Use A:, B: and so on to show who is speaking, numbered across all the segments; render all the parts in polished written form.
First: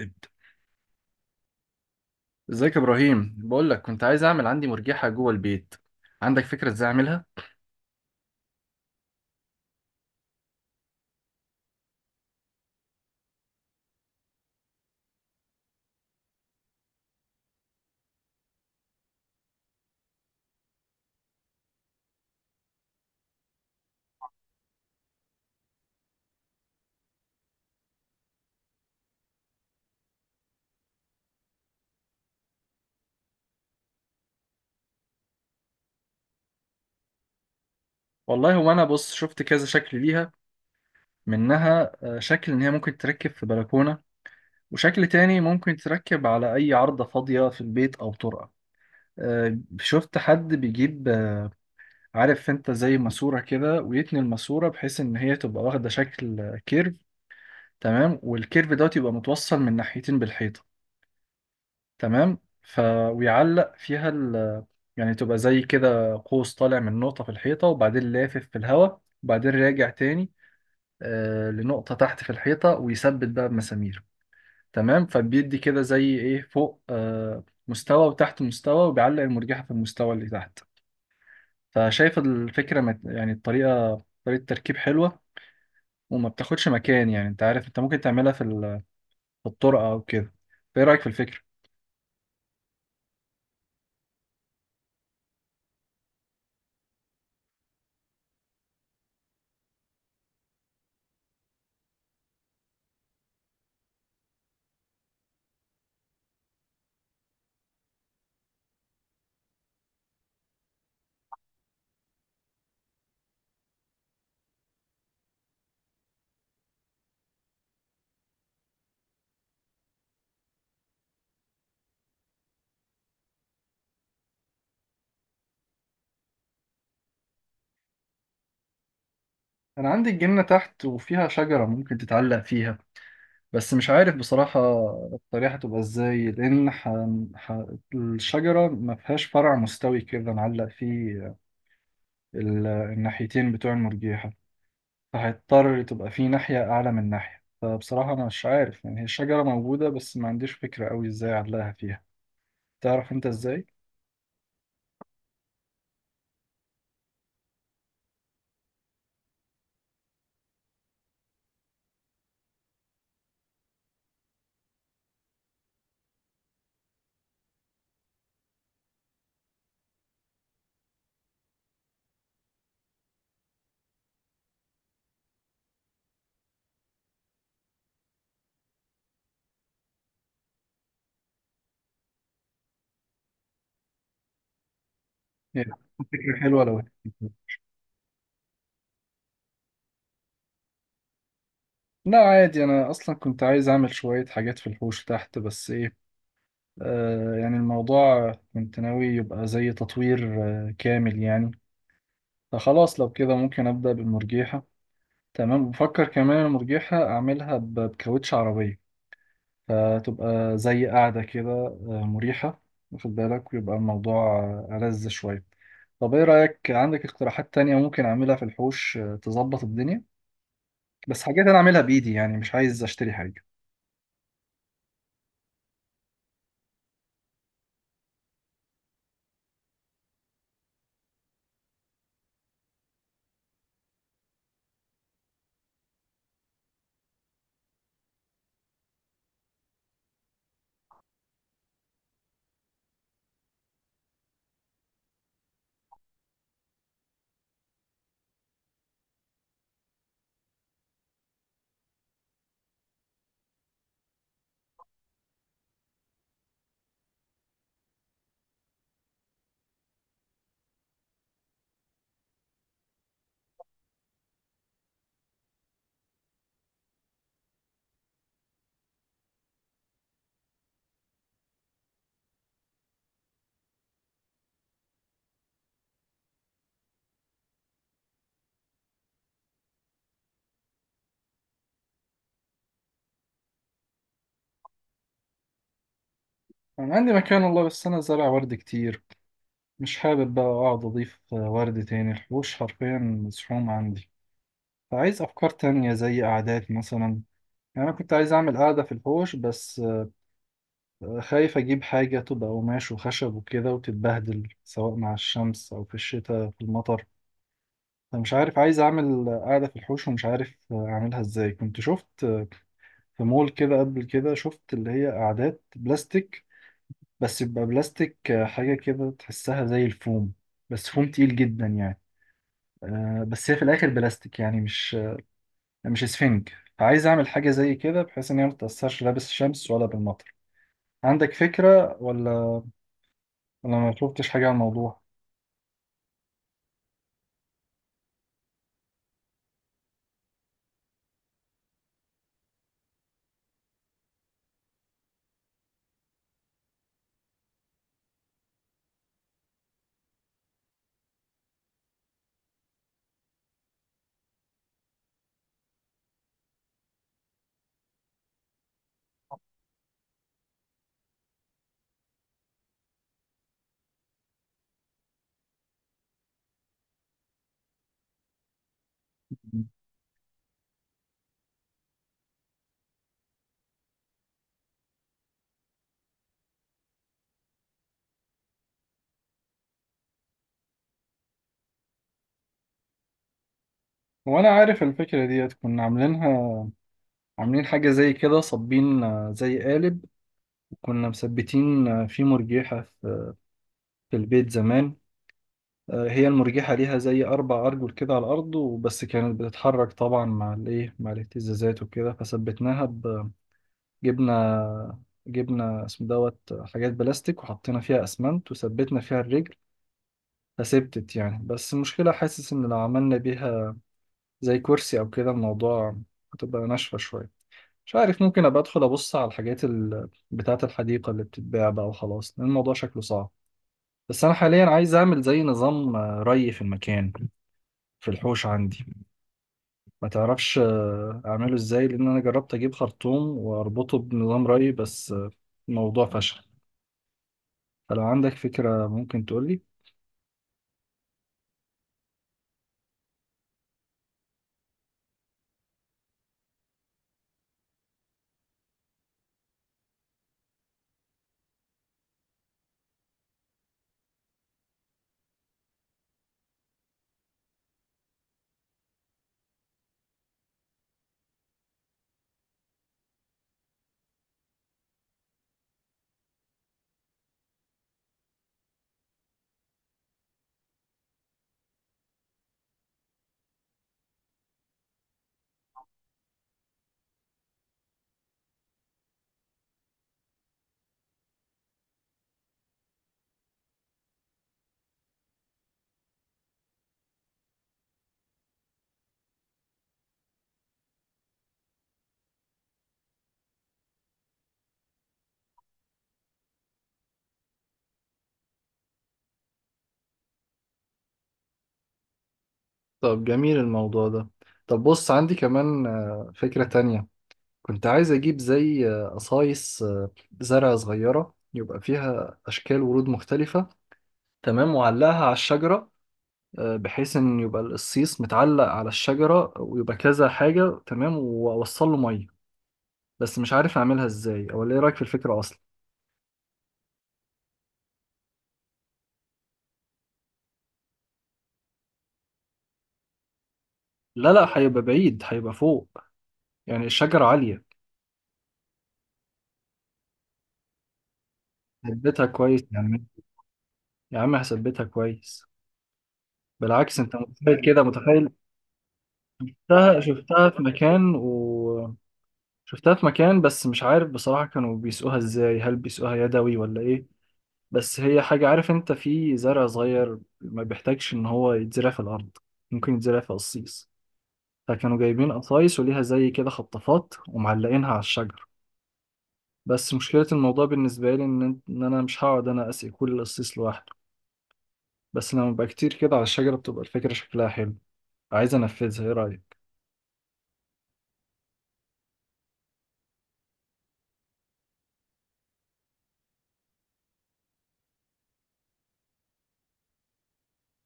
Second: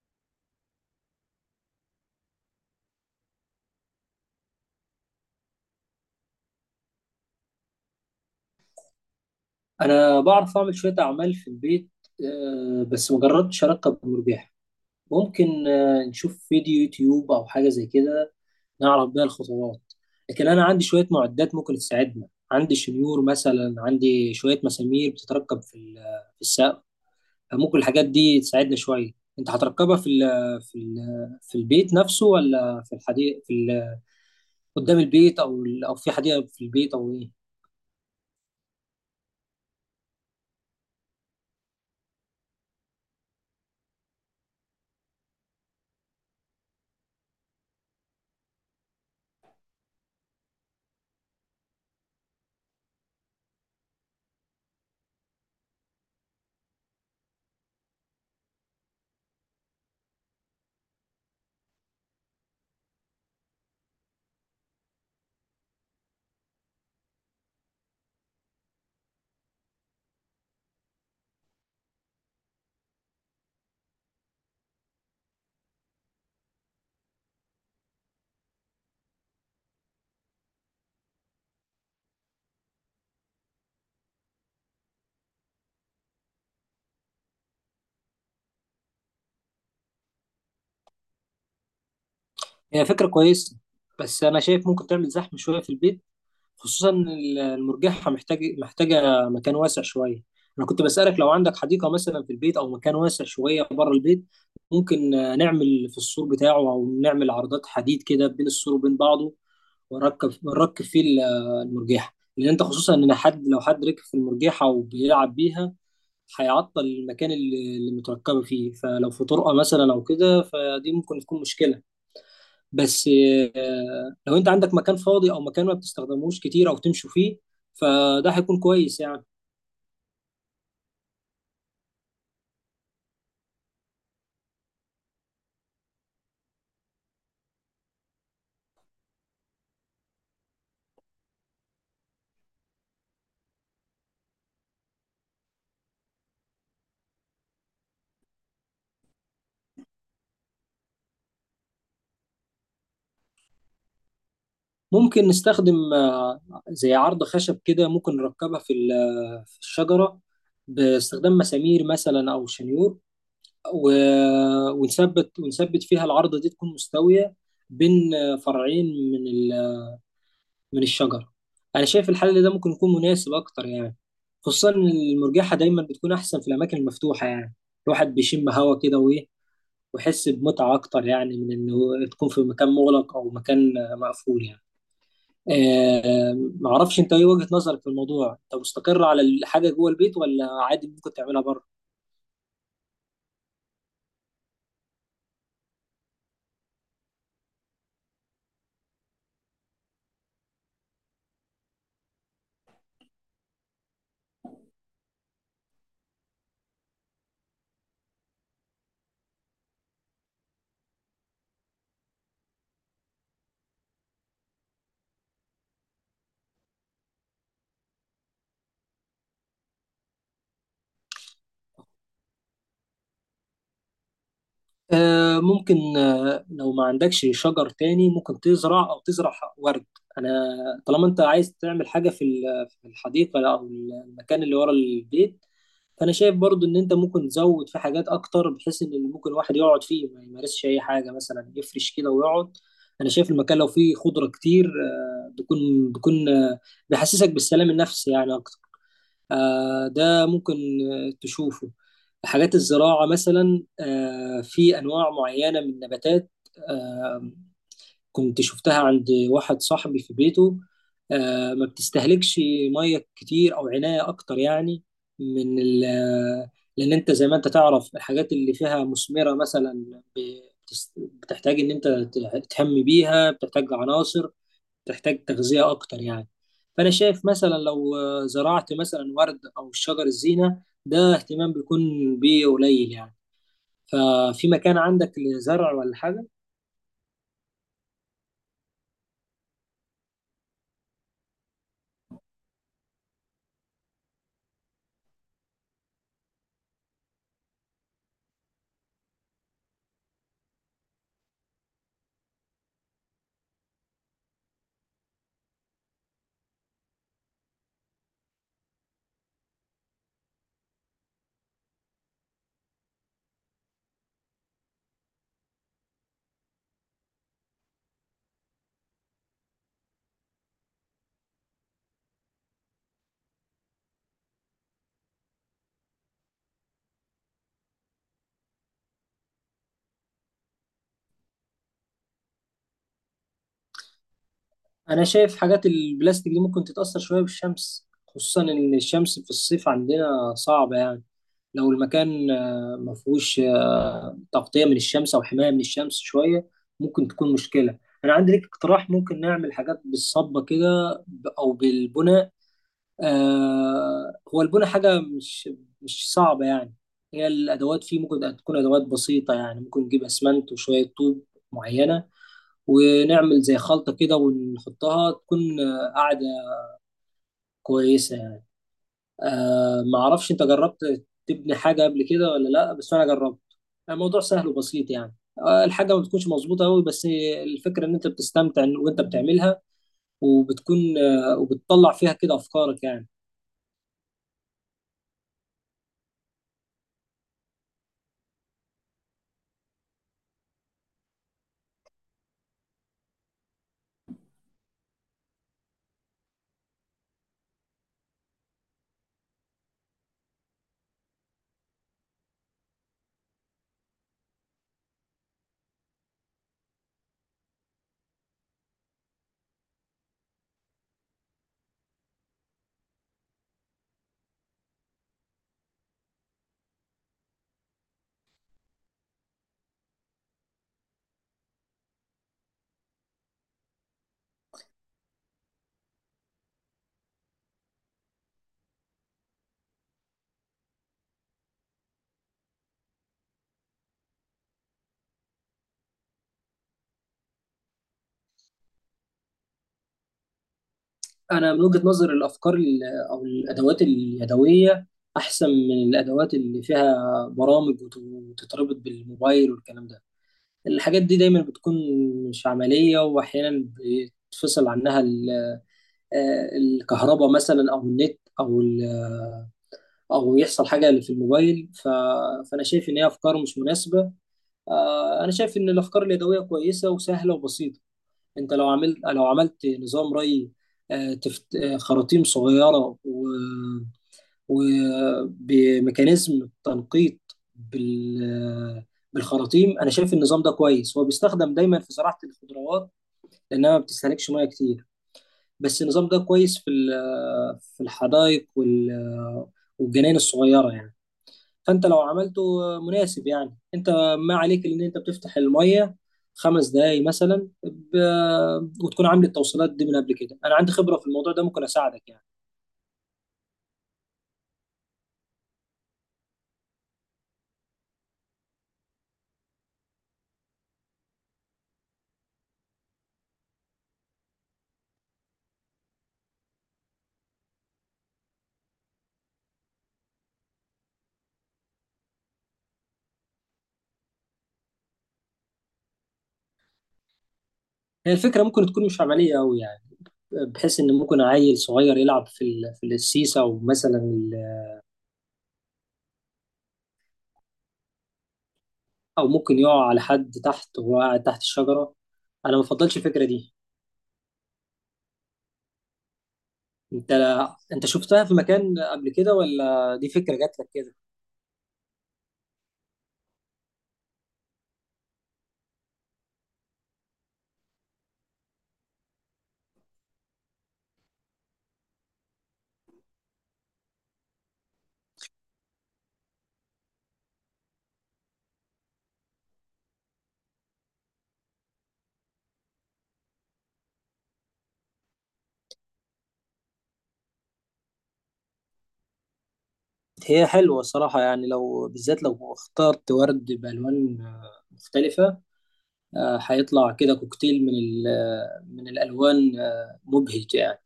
A: ابدأ. ازيك يا ابراهيم؟ بقول لك كنت عايز اعمل عندي مرجحه جوه البيت. عندك فكره ازاي اعملها؟
B: انا بعرف اعمل شويه اعمال في البيت. بس ما جربتش اركب المرجحة. ممكن، نشوف فيديو يوتيوب او حاجه زي كده، نعرف بيها الخطوات. لكن انا عندي شويه معدات ممكن تساعدنا، عندي شنيور مثلا، عندي شويه مسامير بتتركب في السقف، فممكن الحاجات دي تساعدنا شويه. انت هتركبها في في البيت نفسه، ولا في الحديقه قدام البيت، او في حديقه في البيت، او ايه؟
A: والله هو انا بص شفت كذا شكل ليها، منها شكل ان هي ممكن تركب في بلكونه. وشكل تاني ممكن تركب على اي عارضه فاضيه في البيت او طرقه. شفت حد بيجيب، عارف انت زي ماسوره كده ويتني الماسوره بحيث ان هي تبقى واخده شكل كيرف. تمام، والكيرف دوت يبقى متوصل من ناحيتين بالحيطه. تمام، ويعلق فيها يعني تبقى زي كده قوس طالع من نقطة في الحيطة، وبعدين لافف في الهواء، وبعدين راجع تاني، لنقطة تحت في الحيطة، ويثبت بقى بمسامير. تمام، فبيدي كده زي ايه، فوق مستوى وتحت مستوى، وبيعلق المرجحة في المستوى اللي تحت. فشايف الفكرة يعني الطريقة طريقة تركيب حلوة. وما بتاخدش مكان، يعني انت عارف انت ممكن تعملها في في الطرقة او كده. فايه رأيك في الفكرة؟
B: هي فكره كويسه، بس انا شايف ممكن تعمل زحمه شويه في البيت، خصوصا إن المرجحة محتاجة مكان واسع شوية. أنا كنت بسألك لو عندك حديقة مثلا في البيت، أو مكان واسع شوية بره البيت، ممكن نعمل في السور بتاعه، أو نعمل عرضات حديد كده بين السور وبين بعضه، نركب فيه المرجحة. لأن أنت، خصوصا إن حد، لو حد ركب في المرجحة وبيلعب بيها، هيعطل المكان اللي متركبة فيه. فلو في طرقة مثلا أو كده، فدي ممكن تكون مشكلة. بس لو انت عندك مكان فاضي، او مكان ما بتستخدموش كتير او تمشوا فيه، فده هيكون كويس يعني.
A: انا عندي الجنة تحت وفيها شجرة ممكن تتعلق فيها. بس مش عارف بصراحة الطريقة هتبقى ازاي، لأن ح... الشجرة ما فيهاش فرع مستوي كده نعلق فيه الناحيتين بتوع المرجيحة. فهيضطر تبقى فيه ناحية أعلى من ناحية. فبصراحة أنا مش عارف، يعني هي الشجرة موجودة بس ما عنديش فكرة أوي ازاي أعلقها فيها. تعرف أنت ازاي؟
B: ممكن نستخدم زي عرض خشب كده، ممكن نركبها في ال- آه، في الشجرة، باستخدام مسامير مثلا او شنيور، ونثبت فيها العرضة دي، تكون مستوية بين فرعين من ال- آه، من الشجرة. انا شايف الحل ده ممكن يكون مناسب اكتر يعني، خصوصا إن المرجحة دايما بتكون احسن في الاماكن المفتوحة يعني، الواحد بيشم هوا كده وايه، واحس بمتعه اكتر يعني من انه تكون في مكان مغلق او مكان مقفول يعني.
A: هي فكرة
B: آه،
A: حلوة لو
B: معرفش انت ايه وجهه نظرك في الموضوع، انت مستقر على الحاجه جوه البيت ولا عادي ممكن تعملها بره؟
A: لا، عادي، أنا أصلا كنت عايز أعمل شوية حاجات في الحوش تحت، بس إيه، يعني الموضوع كنت ناوي يبقى زي تطوير كامل يعني. فخلاص لو كده ممكن أبدأ بالمرجيحة. تمام، بفكر كمان المرجيحة أعملها بكاوتش عربية. فتبقى زي قاعدة كده مريحة. واخد بالك، ويبقى الموضوع ألذ شوية. طب إيه رأيك؟ عندك اقتراحات تانية ممكن أعملها في الحوش تظبط الدنيا؟ بس حاجات أنا أعملها بإيدي، يعني مش عايز أشتري حاجة.
B: آه، ممكن. آه، لو ما عندكش شجر تاني ممكن تزرع، أو تزرع ورد. أنا، طالما أنت عايز تعمل حاجة في الحديقة أو المكان اللي ورا البيت، فأنا شايف برضو إن أنت ممكن تزود في حاجات أكتر، بحيث إن اللي ممكن الواحد يقعد فيه ما يمارسش أي حاجة، مثلا يفرش كده ويقعد. أنا شايف المكان لو فيه خضرة كتير، آه، بيكون آه، بيحسسك بالسلام النفسي يعني. آه، ده ممكن، آه، تشوفه. حاجات الزراعة مثلا، آه، في أنواع معينة من النباتات، آه، كنت شفتها عند واحد صاحبي في بيته، آه، ما بتستهلكش مية كتير أو عناية أكتر يعني من ال آه، لأن أنت زي ما أنت تعرف الحاجات اللي فيها مثمرة، مثلا بتحتاج إن أنت تهتم بيها، بتحتاج عناصر، تحتاج تغذية أكتر يعني. فأنا شايف مثلا لو، آه، زرعت مثلا ورد أو شجر الزينة، ده اهتمام بيكون بيه قليل يعني. ففي مكان عندك لزرع ولا حاجة؟
A: أنا عندي مكان والله، بس أنا زارع ورد كتير. مش حابب بقى أقعد أضيف ورد تاني. الحوش حرفيا مزحوم عندي. فعايز أفكار تانية زي قعدات مثلا. يعني أنا كنت عايز أعمل قعدة في الحوش بس، خايف أجيب حاجة تبقى قماش وخشب وكده وتتبهدل، سواء مع الشمس أو في الشتاء في المطر. فمش عارف، عايز أعمل قعدة في الحوش ومش عارف أعملها إزاي. كنت شفت في مول كده قبل كده شفت اللي هي قعدات بلاستيك. بس يبقى بلاستيك حاجة كده تحسها زي الفوم. بس فوم تقيل جدا يعني. بس هي في الآخر بلاستيك يعني مش مش اسفنج. فعايز أعمل حاجة زي كده بحيث إن هي ما تتأثرش لا بالشمس ولا بالمطر. عندك فكرة ولا ما شفتش حاجة عن الموضوع؟
B: أنا شايف حاجات البلاستيك دي ممكن تتأثر شوية بالشمس، خصوصا إن الشمس في الصيف عندنا صعبة يعني. لو المكان، ما فيهوش تغطية من الشمس أو حماية من الشمس شوية، ممكن تكون مشكلة. أنا عندي ليك اقتراح، ممكن نعمل حاجات بالصبة كده، أو بالبناء. آه، هو البنى حاجة مش صعبة يعني. هي الأدوات فيه ممكن تكون أدوات بسيطة يعني، ممكن نجيب أسمنت وشوية طوب معينة، ونعمل زي خلطة كده، ونحطها تكون، آه، قاعدة كويسة يعني. آه، معرفش أنت جربت تبني حاجة قبل كده ولا لأ، بس أنا جربت، الموضوع سهل وبسيط يعني. آه، الحاجة ما بتكونش مظبوطة أوي، بس الفكرة إن أنت بتستمتع وأنت بتعملها، وبتكون، آه، وبتطلع فيها كده أفكارك يعني.
A: وأنا عارف الفكرة ديت كنا عاملينها. عاملين حاجة زي كده صابين زي قالب. كنا مثبتين فيه مرجيحة في البيت زمان. هي المرجيحة ليها زي أربع أرجل كده على الأرض وبس، كانت بتتحرك طبعا مع مع الاهتزازات وكده، فثبتناها جبنا جبنا اسمه دوت حاجات بلاستيك، وحطينا فيها أسمنت وثبتنا فيها الرجل. فثبتت يعني، بس المشكلة حاسس إن لو عملنا بيها زي كرسي او كده الموضوع هتبقى ناشفه شويه. مش عارف، ممكن ابقى ادخل ابص على الحاجات بتاعه الحديقه اللي بتتباع بقى وخلاص، لان الموضوع شكله صعب. بس انا حاليا عايز اعمل زي نظام ري في المكان، في الحوش عندي. ما تعرفش اعمله ازاي؟ لان انا جربت اجيب خرطوم واربطه بنظام ري، بس الموضوع فشل. فلو عندك فكره ممكن تقولي.
B: انا من وجهة نظر، الافكار او الادوات اليدويه احسن من الادوات اللي فيها برامج وتتربط بالموبايل والكلام ده. الحاجات دي دايما بتكون مش عمليه، واحيانا بيتفصل عنها الكهرباء مثلا، او النت، او يحصل حاجه في الموبايل. فانا شايف ان هي افكار مش مناسبه. آه، انا شايف ان الافكار اليدويه كويسه وسهله وبسيطه. انت لو عملت نظام ري، آه، خراطيم صغيره وبميكانيزم تنقيط بال... آه، بالخراطيم. انا شايف النظام ده كويس، هو بيستخدم دايما في زراعه الخضروات لانها ما بتستهلكش ميه كتير. بس النظام ده كويس في الحدائق والجناين الصغيره يعني. فانت لو عملته، مناسب يعني، انت ما عليك ان انت بتفتح الميه 5 دقايق مثلا، وتكون عامل التوصيلات دي من قبل كده. انا عندي خبره في الموضوع ده، ممكن اساعدك يعني.
A: طب جميل الموضوع ده. طب بص عندي كمان فكره تانية. كنت عايز أجيب زي قصايص زرع صغيرة يبقى فيها أشكال ورود مختلفة. تمام، وعلقها على الشجرة بحيث إن يبقى القصيص متعلق على الشجرة ويبقى كذا حاجة، تمام، وأوصل له مية. بس مش عارف أعملها إزاي، أو إيه رأيك في الفكرة أصلا؟
B: هي الفكره ممكن تكون مش عمليه قوي يعني، بحيث ان ممكن عيل صغير يلعب في السيسه، او مثلا
A: لا، لا، هيبقى بعيد، هيبقى فوق، يعني الشجرة عالية.
B: او ممكن يقع على حد تحت وهو قاعد تحت الشجره.
A: ثبتها
B: انا
A: كويس
B: ما
A: يا
B: بفضلش
A: عم.
B: الفكره دي.
A: يا عم، هثبتها كويس. بالعكس،
B: انت
A: أنت متخيل كده،
B: انت شفتها
A: متخيل.
B: في مكان قبل كده، ولا
A: شفتها
B: دي فكره
A: شفتها
B: جات
A: في
B: لك كده؟
A: مكان، و شفتها في مكان، بس مش عارف بصراحة كانوا بيسقوها ازاي، هل بيسقوها يدوي ولا ايه. بس هي حاجة، عارف انت، في زرع صغير ما بيحتاجش ان هو يتزرع في الارض. ممكن يتزرع في قصيص. فكانوا جايبين قصايص وليها زي كده خطافات ومعلقينها على الشجر. بس مشكلة الموضوع بالنسبة لي ان انا مش هقعد انا اسقي كل قصيص لوحده. بس لما بقى كتير كده على الشجرة بتبقى الفكرة شكلها حلو. عايز انفذها، ايه رأيك؟
B: هي حلوة الصراحة يعني، لو بالذات لو اخترت ورد بألوان، آه، مختلفة، آه، هيطلع كده كوكتيل من الألوان، آه، مبهج يعني.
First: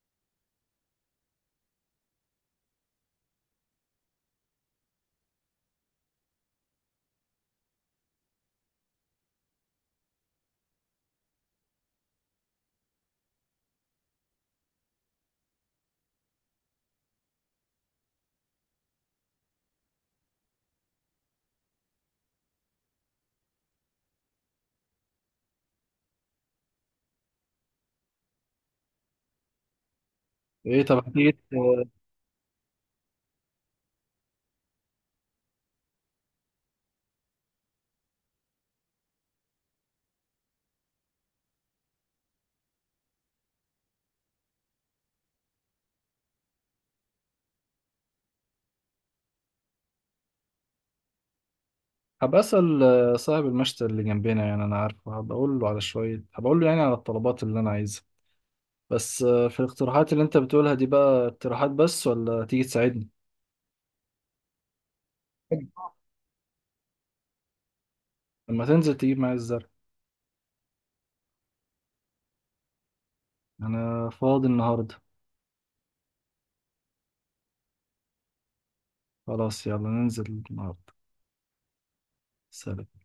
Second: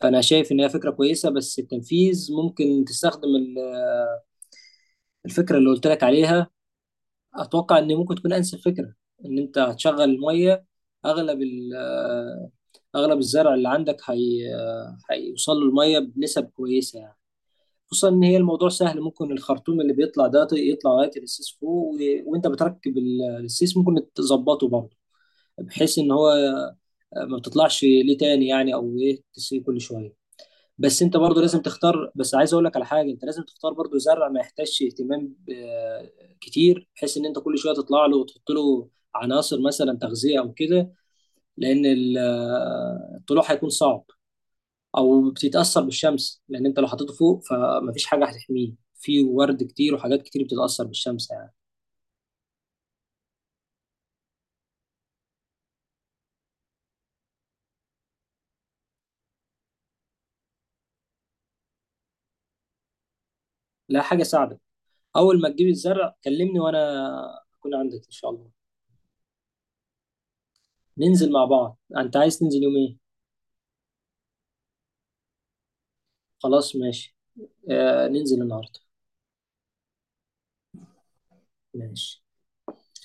B: فأنا شايف إن هي فكرة كويسة، بس التنفيذ ممكن تستخدم الفكرة اللي قلت لك عليها، أتوقع إن ممكن تكون أنسب فكرة. إن أنت هتشغل المية، أغلب ال- آه، أغلب الزرع اللي عندك، هي، آه، هيوصل له المية بنسب كويسة يعني. خصوصا ان هي الموضوع سهل، ممكن الخرطوم اللي بيطلع ده يطلع لغايه السيس فوق، وانت بتركب السيس ممكن تظبطه برضه، بحيث ان هو ما بتطلعش ليه تاني يعني، او ايه تسيب كل شويه.
A: ايه
B: بس
A: طب،
B: انت
A: هتيجي؟
B: برضه لازم تختار، بس عايز اقول لك على حاجه، انت لازم تختار برضه زرع ما يحتاجش اهتمام، آه، كتير، بحيث ان انت كل شويه تطلع له وتحط له عناصر مثلا تغذيه او كده، لان الطلوع هيكون صعب، او بتتاثر بالشمس، لان انت لو حطيته فوق فمفيش حاجه هتحميه، في ورد كتير وحاجات كتير بتتاثر بالشمس يعني.
A: هبقى أسأل صاحب المشتى اللي جنبنا، يعني أنا عارفه، هبقى أقول له على شوية، هبقى أقول له يعني على الطلبات اللي أنا عايزها. بس في الاقتراحات اللي أنت بتقولها دي، بقى اقتراحات بس ولا تيجي تساعدني؟
B: لا، حاجه ساعدك. اول ما تجيب
A: حلو.
B: الزرع كلمني، وانا اكون عندك ان شاء الله.
A: لما تنزل تجيب معايا الزرع.
B: ننزل مع بعض، انت عايز تنزل يوم ايه؟
A: أنا فاضي النهاردة.
B: خلاص ماشي. آه، ننزل النهارده.
A: خلاص، يلا ننزل النهاردة.
B: ماشي.
A: سلام.